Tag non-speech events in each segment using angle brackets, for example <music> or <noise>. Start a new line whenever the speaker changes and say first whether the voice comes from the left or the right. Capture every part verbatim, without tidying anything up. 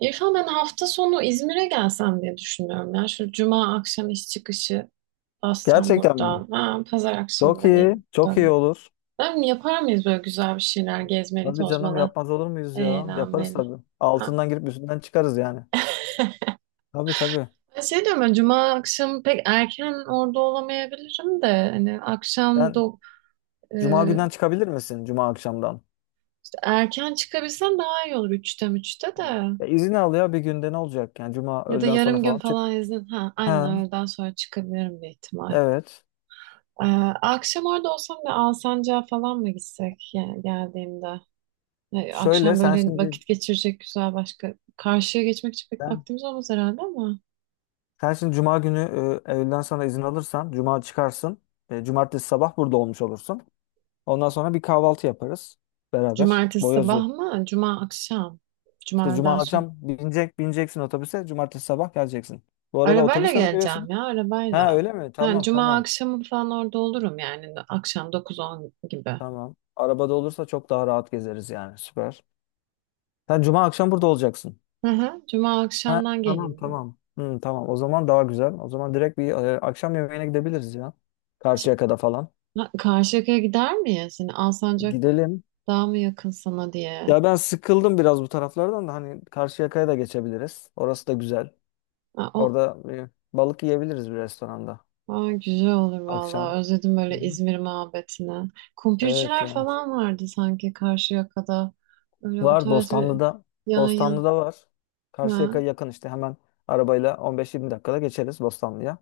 right: İrfan, ben hafta sonu İzmir'e gelsem diye düşünüyorum ya. Şu cuma akşam iş çıkışı bassam
left: Gerçekten mi?
right: buradan. Ha, pazar akşamı
left: Çok
right: da
left: iyi.
right: gelin
left: Çok iyi
right: dönün.
left: olur.
right: Ben yapar mıyız böyle güzel bir şeyler gezmeli,
left: Hadi canım,
right: tozmalı,
left: yapmaz olur muyuz ya? Yaparız
right: eğlenmeli?
left: tabii.
right: Ha.
left: Altından girip üstünden çıkarız yani. Tabii tabii.
right: Ben şey diyorum, ben cuma akşamı pek erken orada olamayabilirim de hani akşam da
left: Sen
right: e,
left: cuma günden çıkabilir misin? Cuma akşamdan.
right: işte erken çıkabilsem daha iyi olur üçte üçte
left: Hı.
right: de.
left: Ya izin al, ya bir günde ne olacak? Yani cuma
right: Ya da
left: öğleden sonra
right: yarım gün
left: falan çık.
right: falan izin. Ha, aynen
left: Ha,
right: öğleden sonra çıkabilirim bir ihtimal.
left: evet.
right: Ee, Akşam orada olsam da Alsancak'a falan mı gitsek yani geldiğimde? Ee,
left: Şöyle
right: akşam
left: sen
right: böyle
left: şimdi
right: vakit geçirecek güzel başka. Karşıya geçmek için pek
left: sen,
right: vaktimiz olmaz herhalde ama.
left: sen şimdi cuma günü e, öğleden sonra izin alırsan cuma çıkarsın. E, cumartesi sabah burada olmuş olursun. Ondan sonra bir kahvaltı yaparız beraber.
right: Cumartesi
left: Boyoz.
right: sabah mı? Cuma akşam.
left: İşte
right: Cuma öğleden
left: cuma
right: sonra.
left: akşam binecek, bineceksin otobüse. Cumartesi sabah geleceksin. Bu arada
right: Arabayla
left: otobüsle mi
right: geleceğim
left: geliyorsun?
right: ya,
left: Ha,
right: arabayla.
left: öyle mi?
right: Ha,
left: Tamam
right: cuma
left: tamam.
right: akşamı falan orada olurum yani. Akşam dokuz on gibi.
left: Tamam. Arabada olursa çok daha rahat gezeriz yani. Süper. Sen cuma akşam burada olacaksın.
right: Hı hı. Cuma
left: Ha,
right: akşamdan
left: tamam
right: geleyim diyorum.
left: tamam. Hı, tamam, o zaman daha güzel. O zaman direkt bir e, akşam yemeğine gidebiliriz ya.
right: Ş-
left: Karşıyaka'da falan.
right: Ha, Karşıyaka'ya gider miyiz? Yani Alsancak
left: Gidelim.
right: daha mı yakın sana diye.
left: Ya, ben sıkıldım biraz bu taraflardan da, hani Karşıyaka'ya da geçebiliriz. Orası da güzel.
right: Ha. o
left: Orada e, balık yiyebiliriz bir restoranda
right: Aa, güzel olur
left: akşam.
right: vallahi. Özledim
left: Hı
right: böyle
left: hı.
right: İzmir muhabbetini.
left: Evet
right: Kumpirciler
left: ya.
right: falan vardı sanki Karşıyaka'da. Öyle o
left: Var
right: tarz bir
left: Bostanlı'da.
right: yan yan.
left: Bostanlı'da var. Karşıyaka
right: Ha,
left: yakın işte, hemen arabayla on beş yirmi dakikada geçeriz Bostanlı'ya.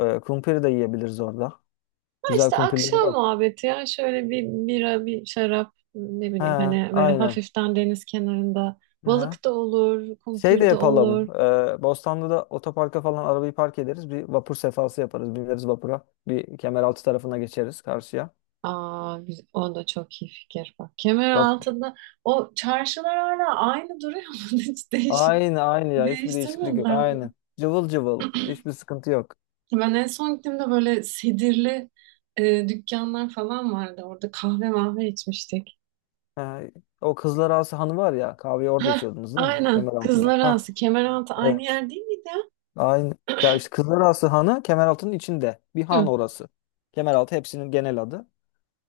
left: Ee, kumpiri de yiyebiliriz orada.
right: ha
left: Güzel
right: işte
left: kumpirleri
right: akşam
left: var.
right: muhabbeti ya. Şöyle bir bira, bir şarap, ne
left: He,
right: bileyim, hani böyle
left: aynen.
right: hafiften deniz kenarında.
left: Aha.
right: Balık da olur,
left: Şey de
right: kumpir de
left: yapalım.
right: olur.
left: Ee, Bostanlı'da otoparka falan arabayı park ederiz. Bir vapur sefası yaparız. Bineriz vapura. Bir Kemeraltı tarafına geçeriz karşıya.
right: Aa, güz- o da çok iyi fikir, bak. Kemer
left: Vap
right: altında o çarşılar hala aynı duruyor mu? <laughs> Hiç değiş
left: Aynı aynı ya. Hiçbir değişiklik yok.
right: değiştirmediler mi?
left: Aynı. Cıvıl cıvıl. Hiçbir sıkıntı yok.
right: Ben en son gittiğimde böyle sedirli e, dükkanlar falan vardı. Orada kahve mahve içmiştik.
left: Ha, o Kızlar Ağası Hanı var ya. Kahveyi orada
right: Heh,
left: içiyordunuz değil mi?
right: aynen.
left: Kemeraltı'nda.
right: Kızlar
left: Ha,
right: Ağası, Kemeraltı aynı
left: evet.
right: yer değil miydi ya?
left: Aynı. Ya işte Kızlarası Hanı Kemeraltı'nın içinde. Bir han
right: Hı,
left: orası. Kemeraltı hepsinin genel adı.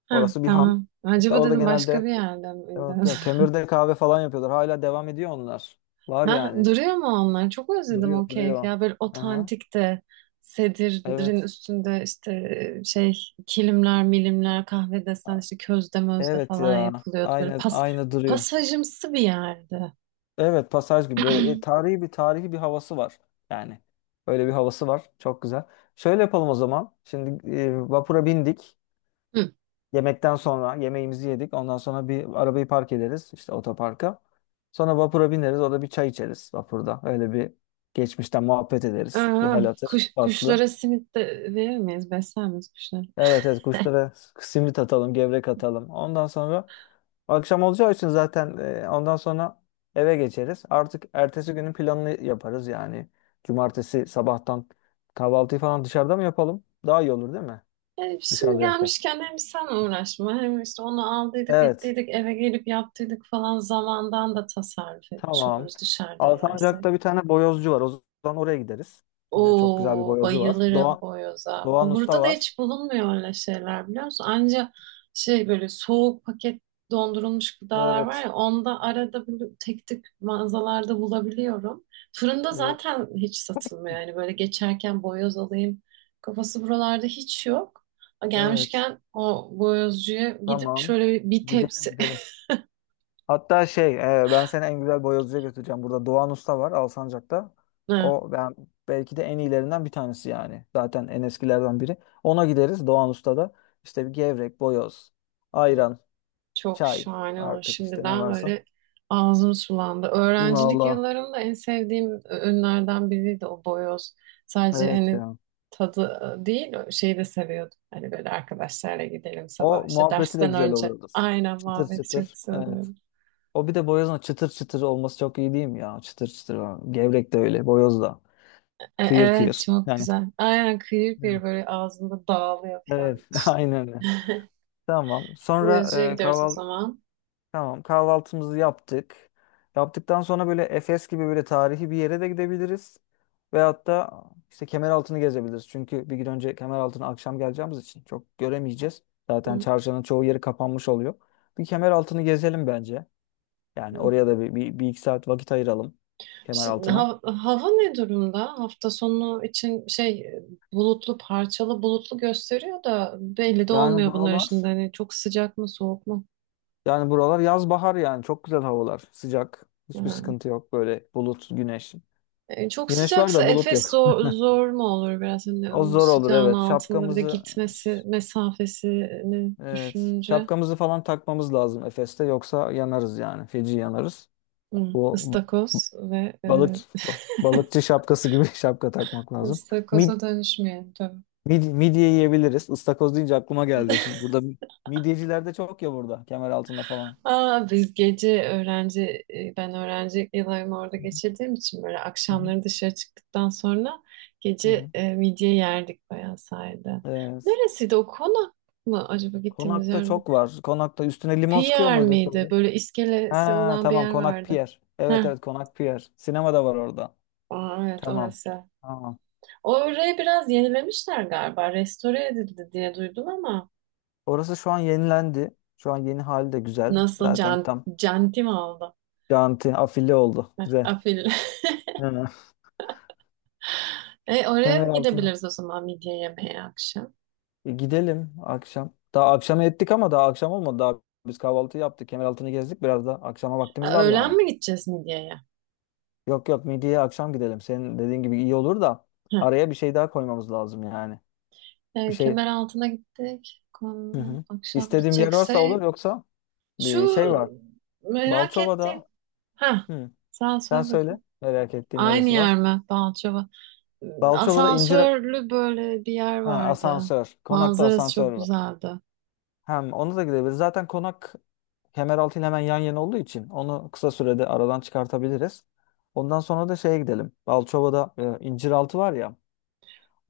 right: heh,
left: Orası bir han.
right: tamam.
left: İşte
right: Acaba
left: orada
right: dedim, başka bir
left: genelde,
right: yerde miydi?
left: yok, yok, kömürde kahve falan yapıyorlar. Hala devam ediyor onlar.
right: <laughs>
left: Var
right: Heh,
left: yani.
right: duruyor mu onlar? Çok özledim
left: Duruyor
right: o keyfi
left: duruyor.
right: ya. Böyle
left: Aha,
right: otantik de sedirin
left: evet.
right: üstünde işte e, şey kilimler, milimler, kahve desen işte közde mözde
left: Evet
right: falan
left: ya.
right: yapılıyordu. Böyle
left: Aynı
right: pas,
left: aynı duruyor.
right: pasajımsı bir yerdi.
left: Evet, pasaj gibi böyle e, tarihi bir tarihi bir havası var. Yani öyle bir havası var. Çok güzel. Şöyle yapalım o zaman. Şimdi e, vapura bindik.
right: Hı.
left: Yemekten sonra yemeğimizi yedik. Ondan sonra bir arabayı park ederiz işte otoparka. Sonra vapura bineriz. Orada bir çay içeriz vapurda. Öyle bir geçmişten muhabbet ederiz. Bir
right: Aa,
left: hal hatır
right: kuş,
left: aslı.
right: kuşlara simit de verir miyiz? Besler miyiz kuşları?
left: Evet evet, kuşlara simit atalım, gevrek atalım. Ondan sonra akşam olacağı için zaten e, ondan sonra eve geçeriz. Artık ertesi günün planını yaparız yani. Cumartesi sabahtan kahvaltıyı falan dışarıda mı yapalım? Daha iyi olur değil mi?
right: Yani şimdi
left: Dışarıda yapsak.
right: gelmişken hem sen uğraşma, hem işte onu aldıydık
left: Evet.
right: ettiydik eve gelip yaptıydık falan zamandan da tasarruf etmiş
left: Tamam.
right: oluruz dışarıda yersek.
left: Alsancak'ta bir tane boyozcu var. O zaman oraya gideriz. Ee, çok güzel bir
right: Oo,
left: boyozcu var.
right: bayılırım
left: Doğan,
right: boyoza.
left: Doğan
right: Ama
left: Usta
right: burada da
left: var.
right: hiç bulunmuyor öyle şeyler, biliyor musun? Anca şey, böyle soğuk paket dondurulmuş gıdalar var
left: Evet.
right: ya, onda arada böyle tek tek mağazalarda bulabiliyorum. Fırında
left: Evet.
right: zaten hiç satılmıyor yani, böyle geçerken boyoz alayım kafası buralarda hiç yok.
left: Evet.
right: Gelmişken o boyozcuya gidip
left: Tamam.
right: şöyle bir bir
left: Gidelim
right: tepsi.
left: gidelim.
right: <laughs>
left: Hatta şey e, ben seni en güzel boyozcuya götüreceğim. Burada Doğan Usta var Alsancak'ta.
right: Ha.
left: O, ben belki de en iyilerinden bir tanesi yani. Zaten en eskilerden biri. Ona gideriz, Doğan Usta'da. İşte bir gevrek, boyoz, ayran,
right: Çok
left: çay,
right: şahane olur.
left: artık işte ne
right: Şimdiden
left: varsa.
right: böyle ağzım sulandı. Öğrencilik
left: Valla
right: yıllarımda en sevdiğim ürünlerden biriydi o boyoz. Sadece
left: evet
right: hani
left: ya.
right: tadı değil, şeyi de seviyordum. Hani böyle arkadaşlarla gidelim sabah
left: O
right: işte
left: muhabbeti de
right: dersten
left: güzel
right: önce.
left: oluyordur.
right: Aynen,
left: Çıtır
right: muhabbeti çok
left: çıtır. Evet.
right: seviyorum.
left: O, bir de boyozun çıtır çıtır olması çok iyi değil mi ya? Çıtır çıtır falan. Gevrek de öyle. Boyoz da.
right: E,
left: Kıyır
right: evet,
left: kıyır.
right: çok
left: Yani.
right: güzel. Aynen, kıyır kıyır
left: Evet.
right: böyle ağzında dağılıyor
left: Evet.
right: falan
left: <laughs>
right: işte.
left: Aynen öyle.
right: <laughs>
left: Tamam.
right: Bu
left: Sonra
right: yazıcıya
left: e,
right: gidiyoruz o
left: kahval
right: zaman.
left: tamam, kahvaltımızı yaptık. Yaptıktan sonra böyle Efes gibi böyle tarihi bir yere de gidebiliriz. Veyahut da işte Kemeraltı'nı gezebiliriz. Çünkü bir gün önce Kemeraltı'na akşam geleceğimiz için çok göremeyeceğiz. Zaten
right: Hı.
left: çarşının çoğu yeri kapanmış oluyor. Bir Kemeraltı'nı gezelim bence. Yani
right: Hmm.
left: oraya da bir, bir, bir iki saat vakit ayıralım
right: Şimdi
left: Kemeraltı'na.
right: ha- hava ne durumda? Hafta sonu için şey bulutlu, parçalı bulutlu gösteriyor da belli de
left: Yani
right: olmuyor bunlar
left: buralar
right: şimdi. Hani çok sıcak mı, soğuk mu?
left: Yani buralar yaz bahar, yani çok güzel havalar. Sıcak. Hiçbir
right: Ha.
left: sıkıntı yok böyle, bulut, güneş.
right: E, Çok
left: Güneş var
right: sıcaksa
left: da bulut
right: Efes
left: yok.
right: zor, zor mu olur biraz, hani
left: O
right: o
left: zor olur,
right: sıcağın
left: evet.
right: altında bir de
left: Şapkamızı
right: gitmesi mesafesini
left: evet,
right: düşününce...
left: şapkamızı falan takmamız lazım Efes'te, yoksa yanarız yani. Feci yanarız.
right: Hı,
left: Bu
right: ıstakoz ve
left: balık
right: e,
left: balıkçı şapkası gibi <laughs> şapka takmak lazım. Mid,
right: ıstakoza dönüşmeyelim tabii.
left: mid, Midye yiyebiliriz. Istakoz deyince aklıma geldi
right: <laughs>
left: şimdi. Burada midyeciler de çok ya, burada Kemeraltı'nda falan.
right: Aa, biz gece öğrenci e, ben öğrencilik yıllarımı orada
left: Hı
right: geçirdiğim için böyle
left: hı.
right: akşamları dışarı çıktıktan sonra
left: Hı
right: gece
left: hı.
right: e, midye yerdik bayağı sahilde.
left: Evet.
right: Neresiydi o, konak mı acaba gittiğimiz
left: Konak'ta
right: yer?
left: çok var. Konak'ta üstüne limon sıkıyor
right: Pier
left: muydun
right: miydi?
left: şöyle?
right: Böyle iskelesi
left: Ha,
right: olan bir
left: tamam,
right: yer
left: Konak
right: vardı.
left: Pier. Evet
right: Heh.
left: evet, Konak Pier. Sinema da var orada.
right: Aa, evet,
left: Tamam.
right: orası.
left: Tamam.
right: Orayı biraz yenilemişler galiba. Restore edildi diye duydum ama
left: Orası şu an yenilendi. Şu an yeni hali de güzel.
right: nasıl
left: Zaten
right: can,
left: tam
right: canti mi oldu?
left: janti afili oldu.
right: Heh,
left: Güzel.
right: afil. <laughs>
left: Hı.
right: E, oraya
left: Kemeraltı.
right: gidebiliriz o zaman, midye yemeye, akşam.
left: E, gidelim akşam. Daha akşama ettik ama daha akşam olmadı. Daha biz kahvaltı yaptık. Kemeraltı'nı gezdik. Biraz da akşama vaktimiz
right: Ha,
left: var
right: öğlen
left: yani.
right: mi gideceğiz midyeye?
left: Yok yok, midyeye akşam gidelim. Senin dediğin gibi iyi olur da
right: Heh.
left: araya bir şey daha koymamız lazım yani. Bir
right: E,
left: şey
right: kemer altına gittik.
left: Hı
right: Konu-
left: hı.
right: Akşam
left: istediğim bir yer varsa
right: gidecekse
left: olur, yoksa
right: şu
left: bir şey var.
right: merak ettiğim.
left: Balçova'da,
right: Ha,
left: hı,
right: sen
left: sen
right: söyle
left: söyle,
right: bakayım.
left: merak ettiğin
right: Aynı
left: neresi var?
right: yer mi? Balçova.
left: Balçova'da incir
right: Asansörlü böyle bir yer
left: Ha,
right: vardı.
left: asansör. Konakta
right: Manzarası
left: asansör
right: çok
left: var.
right: güzeldi.
left: Hem onu da gidebiliriz. Zaten konak Kemeraltı ile hemen yan yana olduğu için onu kısa sürede aradan çıkartabiliriz. Ondan sonra da şeye gidelim. Balçova'da e, inciraltı var ya.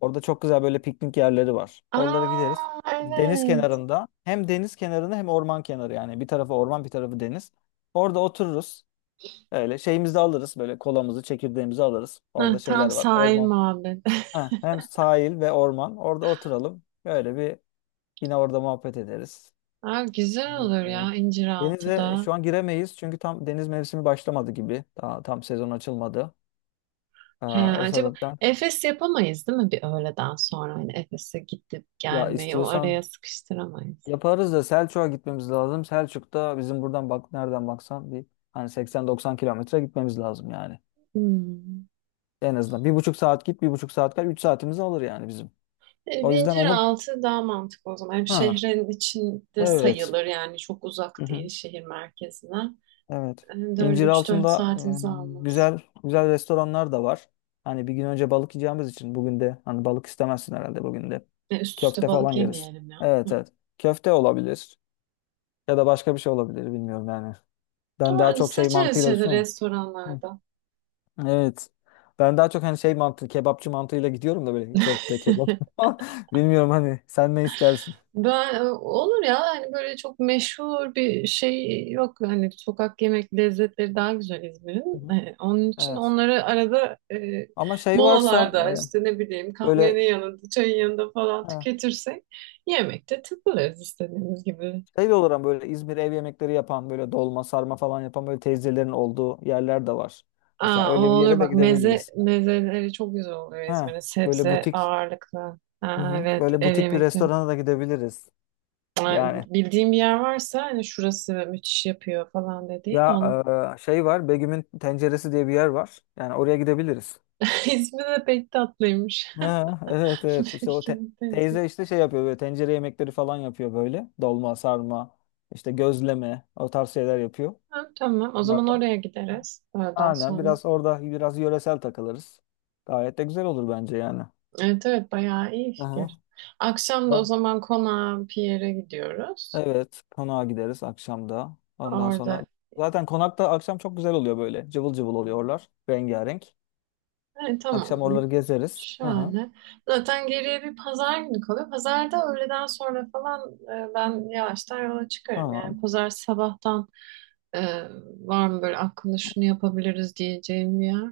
left: Orada çok güzel böyle piknik yerleri var. Oralara gideriz.
right: Aa,
left: Deniz
right: evet.
left: kenarında Hem deniz kenarında hem orman kenarı yani. Bir tarafı orman, bir tarafı deniz. Orada otururuz. Öyle şeyimizi de alırız, böyle kolamızı çekirdeğimizi alırız.
right: Heh,
left: Orada
right: tam
left: şeyler var,
right: sahil
left: orman.
right: muhabbeti.
left: Heh, hem sahil ve orman, orada oturalım. Böyle bir, yine orada muhabbet ederiz.
right: <laughs> Aa, güzel olur
left: Hmm.
right: ya
left: Denize
right: İnciraltı'da.
left: şu an giremeyiz çünkü tam deniz mevsimi başlamadı gibi. Daha tam sezon açılmadı. Ee,
right: He,
left: o
right: acaba
left: sebepten,
right: Efes yapamayız değil mi bir öğleden sonra? Hani Efes'e gidip
left: ya
right: gelmeyi o araya
left: istiyorsan
right: sıkıştıramayız.
left: yaparız da, Selçuk'a gitmemiz lazım. Selçuk'ta bizim buradan bak, nereden baksan bir, hani seksen doksan kilometre gitmemiz lazım yani.
right: Hmm.
left: En azından bir buçuk saat git, bir buçuk saat kal, üç saatimizi alır yani bizim.
right: E,
left: O
right: bir
left: yüzden onu
right: İnciraltı daha mantıklı o zaman. Hem
left: Ha,
right: şehrin içinde
left: evet.
right: sayılır, yani çok uzak
left: Hı hı.
right: değil şehir merkezine.
left: Evet.
right: Hem de öyle üç dört
left: İnciraltı'nda
right: saatimizi
left: e,
right: almaz.
left: güzel güzel restoranlar da var. Hani bir gün önce balık yiyeceğimiz için bugün de, hani, balık istemezsin herhalde bugün de.
right: E, üst üste
left: Köfte falan
right: balık
left: yeriz.
right: yemeyelim ya.
left: Evet
right: Hı.
left: evet. Köfte olabilir ya da başka bir şey olabilir, bilmiyorum yani. Ben daha
right: Ama
left: çok şey
right: seçeriz
left: mantığıyla
right: şeyde,
left: düşünüyorum.
right: restoranlarda.
left: Evet. Ben daha çok hani şey mantığı, kebapçı mantığıyla gidiyorum da böyle,
right: <laughs>
left: köfte, kebap. <laughs> Bilmiyorum, hani sen ne istersin?
right: Ben e, olur ya hani böyle çok meşhur bir şey yok, hani sokak yemek lezzetleri daha güzel
left: Hı
right: İzmir'in.
left: hı.
right: E, onun için
left: Evet.
right: onları arada e,
left: Ama şey varsa
right: molalarda
left: e,
right: işte ne bileyim
left: böyle,
right: kahvenin yanında, çayın yanında falan
left: ha,
right: tüketirsek yemekte takılırız istediğimiz gibi.
left: şey de olur ama, böyle İzmir ev yemekleri yapan, böyle dolma, sarma falan yapan, böyle teyzelerin olduğu yerler de var. Mesela
right: Aa, o
left: öyle bir
right: olur
left: yere de
right: bak, meze
left: gidebiliriz.
right: mezeleri çok güzel oluyor
left: Ha,
right: İzmir'in,
left: böyle
right: sebze
left: butik.
right: ağırlıklı.
left: Hı
right: Aa,
left: hı.
right: evet,
left: Böyle
right: ev
left: butik bir
right: yemekte.
left: restorana da gidebiliriz.
right: Yani
left: Yani,
right: bildiğim bir yer varsa hani şurası müthiş yapıyor falan dediğin
left: ya,
right: onun...
left: e, şey var, Begüm'ün Tenceresi diye bir yer var. Yani oraya gidebiliriz.
right: <laughs> ismi de pek tatlıymış.
left: Ha, evet evet,
right: <laughs>
left: işte o te-
right: Kimin teyze?
left: teyze, işte şey yapıyor, böyle tencere yemekleri falan yapıyor böyle. Dolma, sarma, işte gözleme, o tarz şeyler yapıyor.
right: Ha, tamam, o zaman
left: Bunlardan.
right: oraya gideriz öğleden
left: Aynen,
right: sonra.
left: biraz orada biraz yöresel takılırız. Gayet de güzel olur bence yani.
right: Evet evet, bayağı iyi
left: Aha.
right: fikir. Akşam da o
left: O-
right: zaman konağa bir yere gidiyoruz.
left: Evet, konağa gideriz akşamda. Ondan sonra
right: Orada,
left: zaten konakta akşam çok güzel oluyor böyle. Cıvıl cıvıl oluyorlar, rengarenk.
right: evet,
left: Akşam
right: tamamdır.
left: oraları gezeriz. Aha.
right: Şahane. Zaten geriye bir pazar günü kalıyor. Pazarda öğleden sonra falan e, ben yavaştan yola çıkarım.
left: Tamam.
right: Yani pazar sabahtan... Ee, Var mı böyle aklında şunu yapabiliriz diyeceğim bir yer?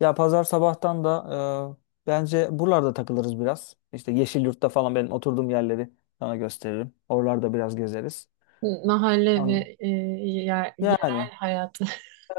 left: Ya pazar sabahtan da e, bence buralarda takılırız biraz. İşte Yeşilyurt'ta falan benim oturduğum yerleri sana gösteririm. Oralarda biraz gezeriz.
right: Mahalle
left: An
right: ve e, yer- yerel
left: Yani,
right: hayatı.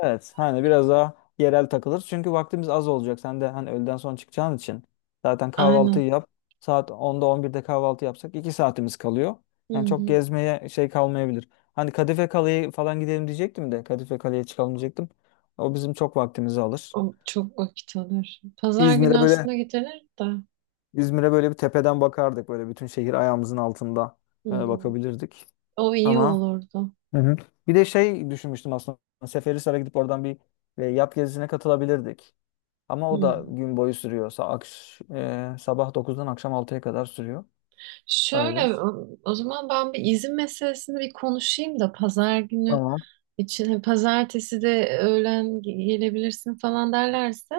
left: evet, hani biraz daha yerel takılırız. Çünkü vaktimiz az olacak. Sen de hani öğleden sonra çıkacağın için zaten
right: <laughs> Aynen.
left: kahvaltıyı yap. Saat onda on birde kahvaltı yapsak iki saatimiz kalıyor.
right: Hı
left: Yani çok
right: hı.
left: gezmeye şey kalmayabilir. Hani Kadife Kale'ye falan gidelim diyecektim de Kadife Kale'ye çıkalım diyecektim. O bizim çok vaktimizi alır.
right: O çok vakit alır. Pazar günü
left: İzmir'e böyle
right: aslında gidilir de.
left: İzmir'e böyle bir tepeden bakardık. Böyle bütün şehir ayağımızın altında e,
right: Hı.
left: bakabilirdik.
right: O iyi
left: Ama,
right: olurdu.
left: hı hı, bir de şey düşünmüştüm aslında. Seferihisar'a gidip oradan bir e, yat gezisine katılabilirdik. Ama o da
right: Hı.
left: gün boyu sürüyor. Sa akş e, sabah dokuzdan akşam altıya kadar sürüyor. Öyle.
right: Şöyle o, o zaman ben bir izin meselesini bir konuşayım da pazar günü
left: Tamam.
right: için, hani pazartesi de öğlen ge- gelebilirsin falan derlerse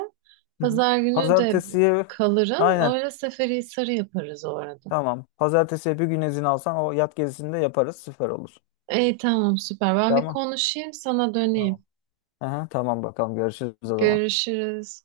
left: Hı hı.
right: pazar günü de
left: Pazartesiye
right: kalırım.
left: aynen.
right: Öyle Seferihisar'ı yaparız o arada.
left: Tamam. Pazartesiye bir gün izin alsan o yat gezisini de yaparız. Süper olur.
right: İyi, tamam, süper. Ben bir
left: Tamam.
right: konuşayım, sana
left: Tamam.
right: döneyim.
left: Aha, tamam bakalım. Görüşürüz o zaman.
right: Görüşürüz.